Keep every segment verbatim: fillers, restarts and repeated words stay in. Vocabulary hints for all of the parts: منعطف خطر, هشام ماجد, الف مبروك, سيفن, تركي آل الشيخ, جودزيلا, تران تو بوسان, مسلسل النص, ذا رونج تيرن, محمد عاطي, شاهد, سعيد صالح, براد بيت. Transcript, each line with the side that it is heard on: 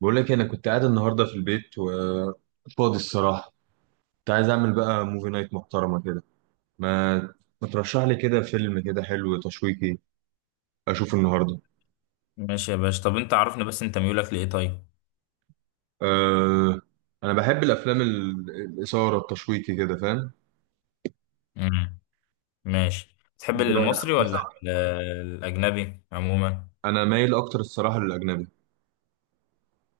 right: بقول لك إيه، انا كنت قاعد النهارده في البيت وفاضي الصراحه. كنت عايز اعمل بقى موفي نايت محترمه كده. ما ما ترشح لي كده فيلم كده حلو تشويقي اشوفه النهارده.
left: ماشي يا باشا، طب انت عرفني بس، انت ميولك لايه؟ طيب.
right: أه... انا بحب الافلام ال- الاثاره التشويقي كده فاهم.
left: امم ماشي، تحب
right: الدراما.
left: المصري ولا ال- الاجنبي عموما؟
right: انا مايل اكتر الصراحه للاجنبي.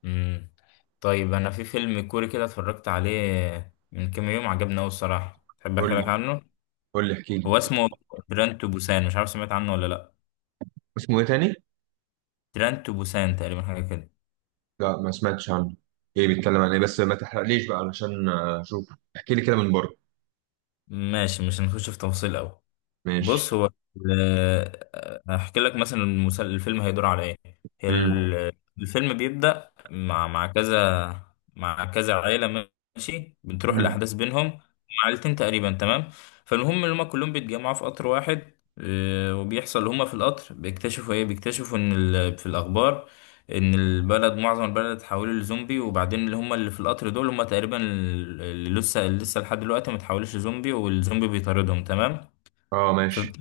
left: امم طيب، انا في فيلم كوري كده اتفرجت عليه من كام يوم، عجبني قوي الصراحه. تحب
right: قول
left: احكي لك
right: لي.
left: عنه؟
right: قول لي احكي لي.
left: هو اسمه تران تو بوسان، مش عارف سمعت عنه ولا لا؟
right: اسمه ايه تاني؟
left: تران تو بوسان تقريبا، حاجه كده.
right: لا ما سمعتش عنه. ايه بيتكلم عن ايه؟ بس ما تحرقليش بقى علشان اشوف. احكي لي كده من بره.
left: ماشي، مش هنخش في تفاصيل قوي.
right: ماشي.
left: بص هو، ال- هحكي لك مثلا المسل- الفيلم هيدور على ايه. هي
right: امم.
left: ال- الفيلم بيبدأ مع مع كذا، مع كذا عائلة. ماشي بتروح الأحداث بينهم هم، عائلتين تقريبا. تمام. فالمهم إن هما كلهم بيتجمعوا في قطر واحد. آه، وبيحصل هما في القطر بيكتشفوا ايه، بيكتشفوا ان ال- في الأخبار ان البلد، معظم البلد اتحولوا لزومبي، وبعدين اللي هم اللي في القطر دول هم تقريبا اللي لسه لسه لحد دلوقتي ما اتحولوش لزومبي، والزومبي بيطاردهم. تمام.
right: اه ماشي.
left: فبت-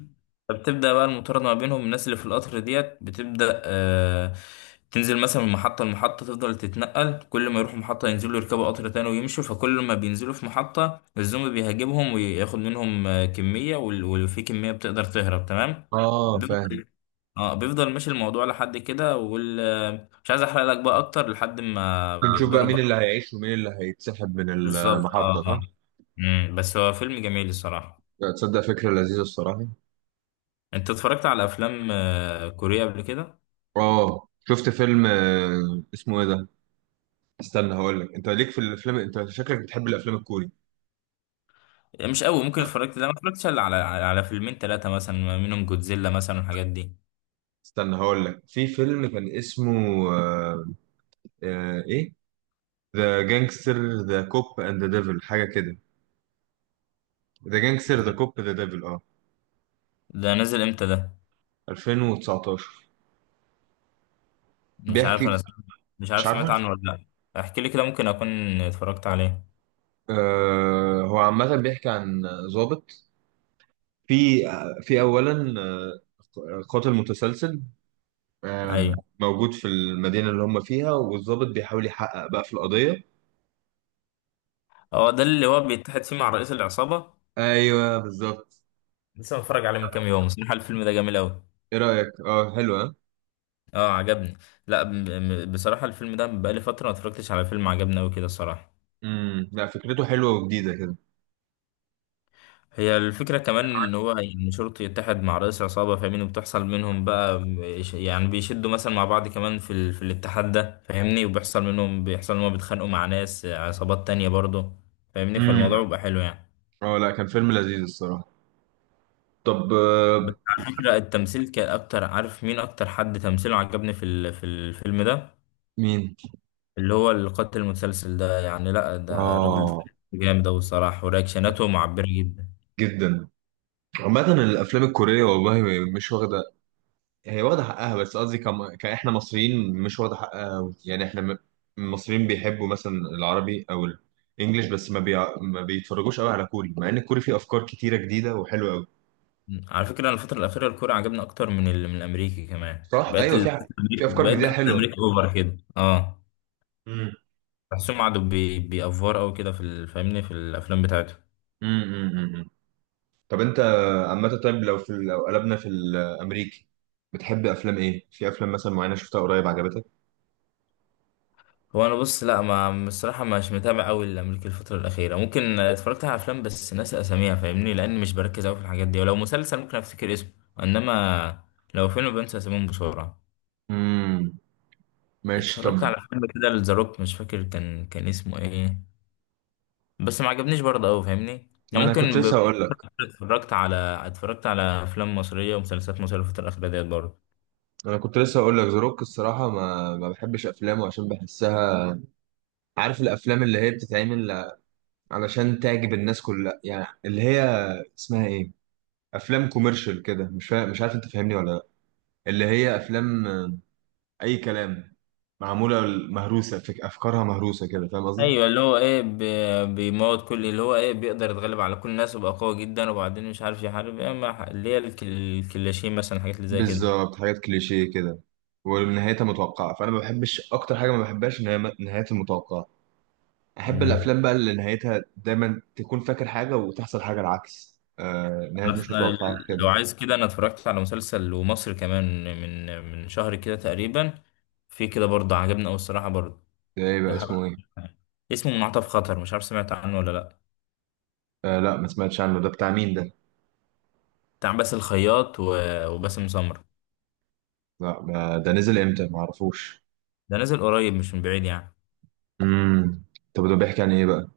left: فبتبدأ بقى المطاردة ما بينهم، الناس اللي في القطر ديت بتبدأ آه تنزل مثلا من محطة لمحطة، تفضل تتنقل، كل ما يروحوا محطة ينزلوا يركبوا قطر تاني ويمشوا، فكل ما بينزلوا في محطة الزومبي بيهاجمهم وياخد منهم آه، كمية، وال- ولو في كمية بتقدر تهرب. تمام.
right: اه فاهم.
left: بيفضل اه بيفضل ماشي الموضوع لحد كده وال آه، مش عايز احرق لك بقى اكتر، لحد ما
right: بنشوف بقى
left: بيقدروا
right: مين
left: بقى.
right: اللي هيعيش ومين اللي هيتسحب من
left: بالظبط. اه
right: المحطة صح؟
left: اه. مم، بس هو فيلم جميل الصراحة.
right: تصدق فكرة لذيذة الصراحة.
left: انت اتفرجت على افلام آه، كورية قبل كده؟
right: اه شفت فيلم، آه، اسمه ايه ده؟ استنى هقول لك. انت ليك في الافلام، انت شكلك بتحب الافلام الكوري.
left: يعني مش قوي، ممكن اتفرجت. لا، ما اتفرجتش الا على على على فيلمين ثلاثة مثلا، منهم جودزيلا مثلا والحاجات دي.
right: استنى هقول لك في فيلم كان اسمه آه، آه، ايه؟ ذا جانجستر ذا كوب اند ذا ديفل حاجة كده. ذا جانجستر ذا كوب ذا ديفل اه.
left: ده نزل امتى ده؟
right: ألفين وتسعطاشر.
left: مش عارف،
right: بيحكي.
left: انا سمعت. مش عارف
right: مش عارفه.
left: سمعت عنه ولا لا. احكي لي كده، ممكن اكون اتفرجت عليه.
right: آه هو عامة بيحكي عن ضابط، في في اولا آه، قاتل متسلسل آه،
left: ايوه،
right: موجود في المدينه اللي هم فيها، والضابط بيحاول يحقق بقى في القضيه.
left: هو ده اللي هو بيتحد فيه مع رئيس العصابة.
right: ايوه بالظبط.
left: لسه متفرج عليه من كام يوم بصراحة، الفيلم ده جميل قوي.
right: ايه رايك؟ اه حلوه.
left: اه، عجبني. لا، ب- ب- بصراحة الفيلم ده بقالي فترة ما اتفرجتش على فيلم عجبني قوي كده الصراحة.
right: امم، لا فكرته حلوه وجديده كده.
left: هي الفكرة كمان إن هو إن شرطي يتحد مع رئيس عصابة، فاهمني؟ وبتحصل منهم بقى بيش- يعني بيشدوا مثلا مع بعض كمان في, ال... في الاتحاد ده، فاهمني؟ وبيحصل منهم بيحصل إن هم بيتخانقوا مع ناس عصابات تانية برضه، فاهمني؟
right: امم.
left: فالموضوع بيبقى حلو يعني.
right: اه لا كان فيلم لذيذ الصراحه. طب آه،
left: بس على فكرة التمثيل كان أكتر، عارف مين أكتر حد تمثيله عجبني في ال... في الفيلم ده؟
right: مين؟
left: اللي هو القاتل المتسلسل ده، يعني لأ ده الراجل ده
right: اه
left: جامد أوي الصراحة، ورياكشناته معبرة جدا.
right: جدا. عامه الافلام الكوريه والله مش واخده. هي واخدة حقها، بس قصدي كم... كإحنا مصريين مش واخدة حقها أوي. يعني إحنا م- المصريين بيحبوا مثلا العربي أو الإنجليش، بس ما بي... ما بيتفرجوش قوي على كوري، مع إن الكوري فيه أفكار كتيرة جديدة وحلوة قوي.
left: مم. على فكرة أنا الفترة الأخيرة الكورة عجبني أكتر من ال... من الأمريكي كمان.
right: صح؟
left: بقيت
right: أيوه، في
left: ال...
right: ح- في أفكار
left: بقيت
right: جديدة
left: بحس
right: حلوة.
left: الأمريكي أوفر كده. أه
right: امم.
left: بحسهم قعدوا بي... بيأفور أوي كده في ال... فاهمني، في الأفلام بتاعتهم.
right: امم. امم. طب أنت عامة، طيب لو في ال- لو قلبنا في الأمريكي، بتحب أفلام إيه؟ في أفلام مثلا معينة شفتها قريب عجبتك؟
left: هو أنا بص، لا، ما الصراحة مش متابع أوي الأمريكي الفترة الأخيرة. ممكن اتفرجت على أفلام بس ناسي أساميها، فاهمني؟ لأن مش بركز أوي في الحاجات دي. ولو مسلسل ممكن أفتكر اسمه، إنما لو فيلم بنسى أساميهم بسرعة.
right: امم. ماشي طب.
left: اتفرجت على فيلم كده لذا روك، مش فاكر كان كان اسمه إيه، بس ما عجبنيش برضه أوي فاهمني.
right: ما
left: يعني
right: أنا كنت
left: ممكن
right: لسه هقول لك.
left: اتفرجت على اتفرجت على افلام مصريه ومسلسلات مصريه في الفتره الاخيره ديت برضه.
right: أنا كنت لسه هقول لك زاروك الصراحة، ما ما بحبش أفلامه، عشان بحسها، عارف الافلام اللي هي بتتعمل علشان تعجب الناس كلها، يعني اللي هي اسمها ايه، افلام كوميرشال كده. مش فا... مش عارف انت فاهمني ولا لا. اللي هي افلام آه، اي كلام، معموله مهروسه، فك... افكارها مهروسه كده، فاهم قصدي؟
left: ايوه، اللي هو ايه ب- بيموت كل، اللي هو ايه بيقدر يتغلب على كل الناس ويبقى قوي جدا وبعدين مش عارف يحارب ايه، ما- اللي هي الك- الكلاشين مثلا، حاجات اللي زي كده.
right: بالظبط، حاجات كليشيه كده ونهايتها متوقعه. فانا ما بحبش، اكتر حاجه ما بحبهاش ان هي م- نهايتها المتوقعه. احب
left: مم.
right: الافلام بقى اللي نهايتها دايما تكون فاكر حاجه وتحصل حاجه العكس، آه نهايه
left: أف-
right: مش متوقعه
left: لو
right: كده.
left: عايز كده انا اتفرجت على مسلسل ومصري كمان من من شهر كده تقريبا، في كده برضه عجبني قوي الصراحه برضه.
right: ده ايه
left: لو
right: بقى،
left: حابب-
right: اسمه ايه؟
left: اسمه منعطف خطر، مش عارف سمعت عنه ولا لا.
right: آه لا ما سمعتش عنه، ده بتاع مين ده؟
left: بتاع باسل الخياط و- وباسم سمرة.
right: لا ما- ده نزل امتى؟ ما اعرفوش.
left: ده نازل قريب، مش من بعيد يعني.
right: امم. طب ده بيحكي عن ايه بقى؟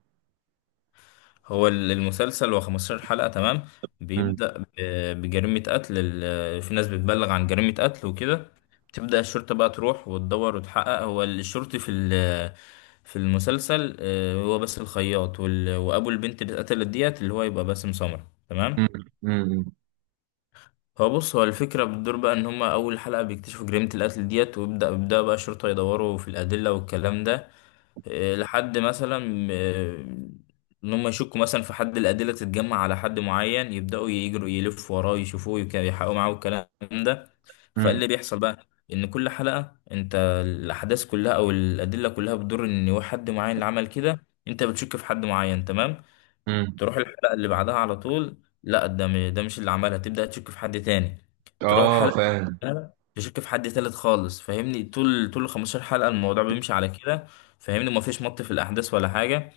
left: هو ال- المسلسل هو 15 حلقة. تمام.
right: امم.
left: بيبدأ ب- بجريمة قتل. ال- في ناس بتبلغ عن جريمة قتل وكده. بتبدأ الشرطة بقى تروح وتدور وتحقق. هو الشرطي في ال- في المسلسل آه، هو بس الخياط، وال- وأبو البنت اللي اتقتلت ديت اللي هو يبقى باسم سمرة. تمام.
right: امم. امم.
left: هو بص، هو الفكرة بتدور بقى إن هما أول حلقة بيكتشفوا جريمة القتل ديت، ويبدأ بيبدأ بقى الشرطة يدوروا في الأدلة والكلام ده. آه، لحد مثلا آه، ان هم يشكوا مثلا في حد، الادله تتجمع على حد معين، يبداوا يجروا يلفوا وراه يشوفوه يك- يحققوا معاه الكلام ده.
right: امم.
left: فاللي بيحصل بقى ان كل حلقه انت، الاحداث كلها او الادله كلها بتدور ان هو حد معين اللي عمل كده، انت بتشك في حد معين. تمام.
right: أمم.
left: تروح الحلقة اللي بعدها على طول، لا ده م- ده مش اللي عملها، تبدأ تشك في حد تاني. تروح
right: اه
left: الحلقة اللي
right: فاهم.
left: بعدها تشك في حد تالت خالص، فاهمني؟ طول طول 15 حلقة الموضوع بيمشي على كده، فاهمني؟ ومفيش مط في الأحداث ولا حاجة.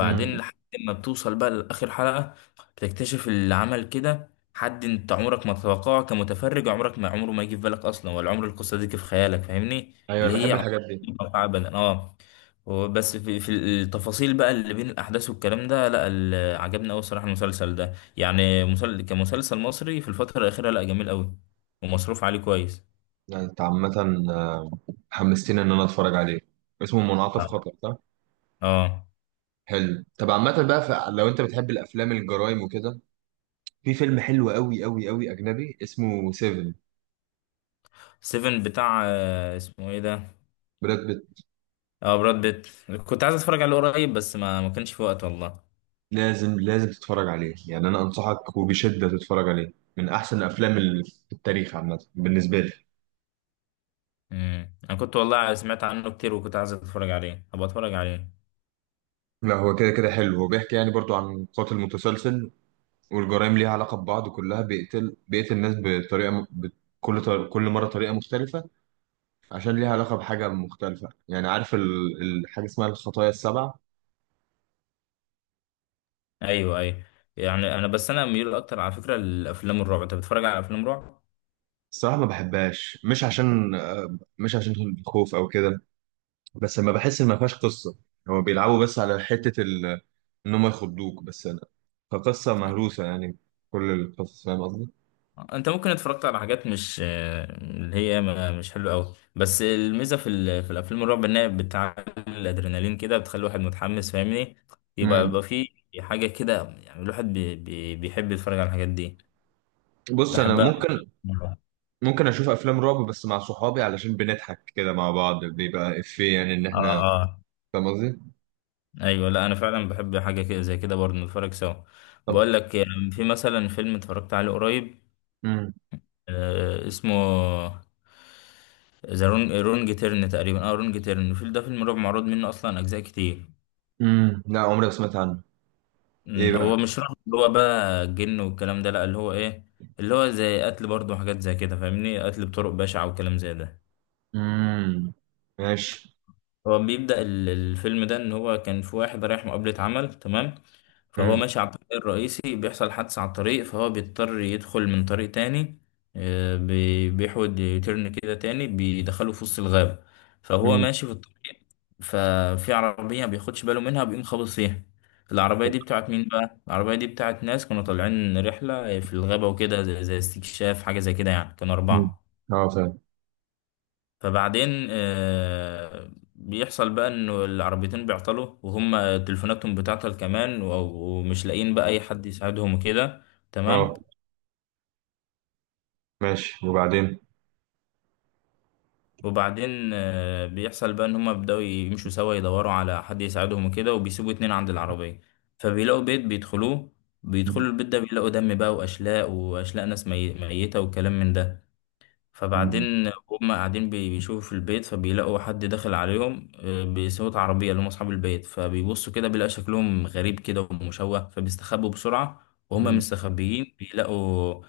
right: امم.
left: لحد ما بتوصل بقى لآخر حلقة، بتكتشف اللي عمل كده حد انت عمرك ما تتوقعه كمتفرج، عمرك ما عمره ما يجي في بالك اصلا، ولا عمر القصة دي جه في خيالك، فاهمني؟
right: ايوه انا
left: اللي هي
right: بحب
left: عمرك
right: الحاجات دي.
left: ما تتوقعها ابدا. اه. بس في في التفاصيل بقى اللي بين الاحداث والكلام ده، لا ال- عجبني قوي الصراحه المسلسل ده. يعني مسل... كمسلسل مصري في الفتره الاخيره، لا جميل قوي. ومصروف عليه كويس.
right: لا، انت عامة آه، حمستني ان انا اتفرج عليه. اسمه منعطف
left: اه.
right: خطر صح؟
left: آه.
right: حلو. طب عامة بقى، ف- لو انت بتحب الافلام الجرايم وكده، في فيلم حلو قوي قوي قوي اجنبي اسمه سيفن.
left: سيفن بتاع آه، اسمه ايه ده؟
right: براد بيت.
left: اه، براد بيت. كنت عايز اتفرج عليه قريب بس ما ما كانش في وقت والله.
right: لازم لازم تتفرج عليه يعني، انا انصحك وبشدة تتفرج عليه، من احسن الافلام اللي في التاريخ عامة بالنسبة لي.
left: امم انا كنت والله سمعت عنه كتير وكنت عايز اتفرج عليه، هبقى اتفرج عليه.
right: لا هو كده كده حلو، هو بيحكي يعني برضو عن قاتل متسلسل، والجرائم ليها علاقة ببعض، كلها بيقتل، بيقتل الناس بطريقة م- ب- كل طر... كل مرة طريقة مختلفة، عشان ليها علاقة بحاجة مختلفة. يعني عارف ال... الحاجة اسمها الخطايا السبع.
left: ايوه، ايوه. يعني انا بس انا ميول اكتر على فكره لافلام الرعب. انت بتتفرج على افلام رعب؟
right: الصراحة ما بحبهاش، مش عشان آه، مش عشان الخوف أو كده، بس لما بحس إن ما فيهاش قصة، هو بيلعبوا بس على حتة ال... إن هم يخضوك بس. أنا كقصة مهروسة يعني، كل القصص، فاهم قصدي؟
left: انت ممكن اتفرجت على حاجات مش اللي هي ما- مش حلوه قوي، بس الميزه في ال- في الافلام الرعب انها بتعلي الادرينالين كده، بتخلي الواحد متحمس فاهمني. يبقى يبقى
right: مم.
left: في حاجه كده، يعني الواحد بي بي بيحب يتفرج على الحاجات دي.
right: بص أنا، لا
left: بحبها أكتر.
right: ممكن. ممكن اشوف افلام رعب بس مع صحابي، علشان بنضحك كده مع بعض، بيبقى افيه يعني ان
left: اه،
right: احنا،
left: اه،
right: فاهم قصدي؟
left: ايوه. لا انا فعلا بحب حاجه كده زي كده برضه، نتفرج سوا.
right: طب.
left: بقول لك، في مثلا فيلم اتفرجت عليه قريب
right: امم.
left: آه، اسمه ذا رونج رونج تيرن تقريبا، اه رونج تيرن. الفيلم ده فيلم رعب معروض منه اصلا اجزاء كتير.
right: امم. لا عمري ما سمعت عنه.
left: مم،
right: ايه
left: هو
right: بقى؟
left: مش رعب اللي هو بقى جن والكلام ده، لا، اللي هو ايه؟ اللي هو زي قتل برضه وحاجات زي كده فاهمني، قتل بطرق بشعة وكلام زي ده.
right: امم. ماشي.
left: هو بيبدأ ال- الفيلم ده إن هو كان في واحد رايح مقابلة عمل. تمام. فهو
right: امم.
left: ماشي على الطريق الرئيسي، بيحصل حادثة على الطريق فهو بيضطر يدخل من طريق تاني. آه، بي- بيحود يترن كده تاني، بيدخله في وسط الغابة. فهو
right: امم.
left: ماشي في الطريق، ففي عربية بياخدش باله منها، بيقوم خابط فيها. العربية دي بتاعت مين بقى؟ العربية دي بتاعت ناس كانوا طالعين رحلة في الغابة وكده زي زي استكشاف حاجة زي كده يعني، كانوا
right: أمم.
left: أربعة.
right: اه فاهم.
left: فبعدين آه، بيحصل بقى انه العربيتين بيعطلوا، وهم تليفوناتهم بتعطل كمان، و- ومش لاقيين بقى اي حد يساعدهم وكده. تمام.
right: اه ماشي، وبعدين؟
left: وبعدين آه، بيحصل بقى ان هم بيبداوا يمشوا سوا يدوروا على حد يساعدهم وكده، وبيسيبوا اتنين عند العربية. فبيلاقوا بيت بيدخلوه، بيدخلوا
right: أمم.
left: البيت ده بيلاقوا دم بقى واشلاء، واشلاء ناس مي- ميتة وكلام من ده.
right: أمم.
left: فبعدين هم قاعدين بي- بيشوفوا في البيت، فبيلاقوا حد داخل عليهم آه، بصوت عربية اللي هم أصحاب البيت، فبيبصوا كده بيلاقي شكلهم غريب كده ومشوه، فبيستخبوا بسرعة. وهم
right: أمم.
left: مستخبيين بيلاقوا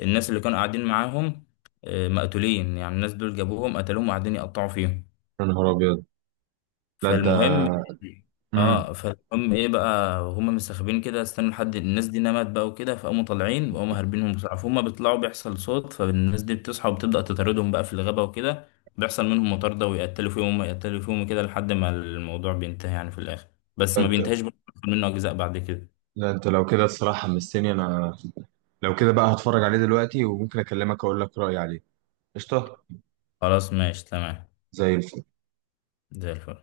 left: الناس اللي كانوا قاعدين معاهم آه، مقتولين، يعني الناس دول جابوهم قتلوهم وقاعدين يقطعوا فيهم.
right: يا نهار ابيض. لا انت.
left: فالمهم
right: امم.
left: اه فالمهم ايه بقى، هما مستخبيين كده استنوا لحد الناس دي نمت بقى وكده، فقاموا طالعين وقاموا هاربينهم بسرعه، فهم بيطلعوا بيحصل صوت، فالناس دي بتصحى وبتبدا تطاردهم بقى في الغابه وكده. بيحصل منهم مطارده ويقتلوا فيهم يقتلوا فيهم كده لحد ما الموضوع بينتهي يعني في الاخر. بس ما
right: انت،
left: بينتهيش برضه، بيحصل منه اجزاء بعد كده.
right: لا انت لو كده الصراحه حمستني انا. لو كده بقى هتفرج عليه دلوقتي، وممكن اكلمك اقول لك رايي عليه. قشطه.
left: خلاص ماشي تمام.
right: زي الفل.
left: زي الفل.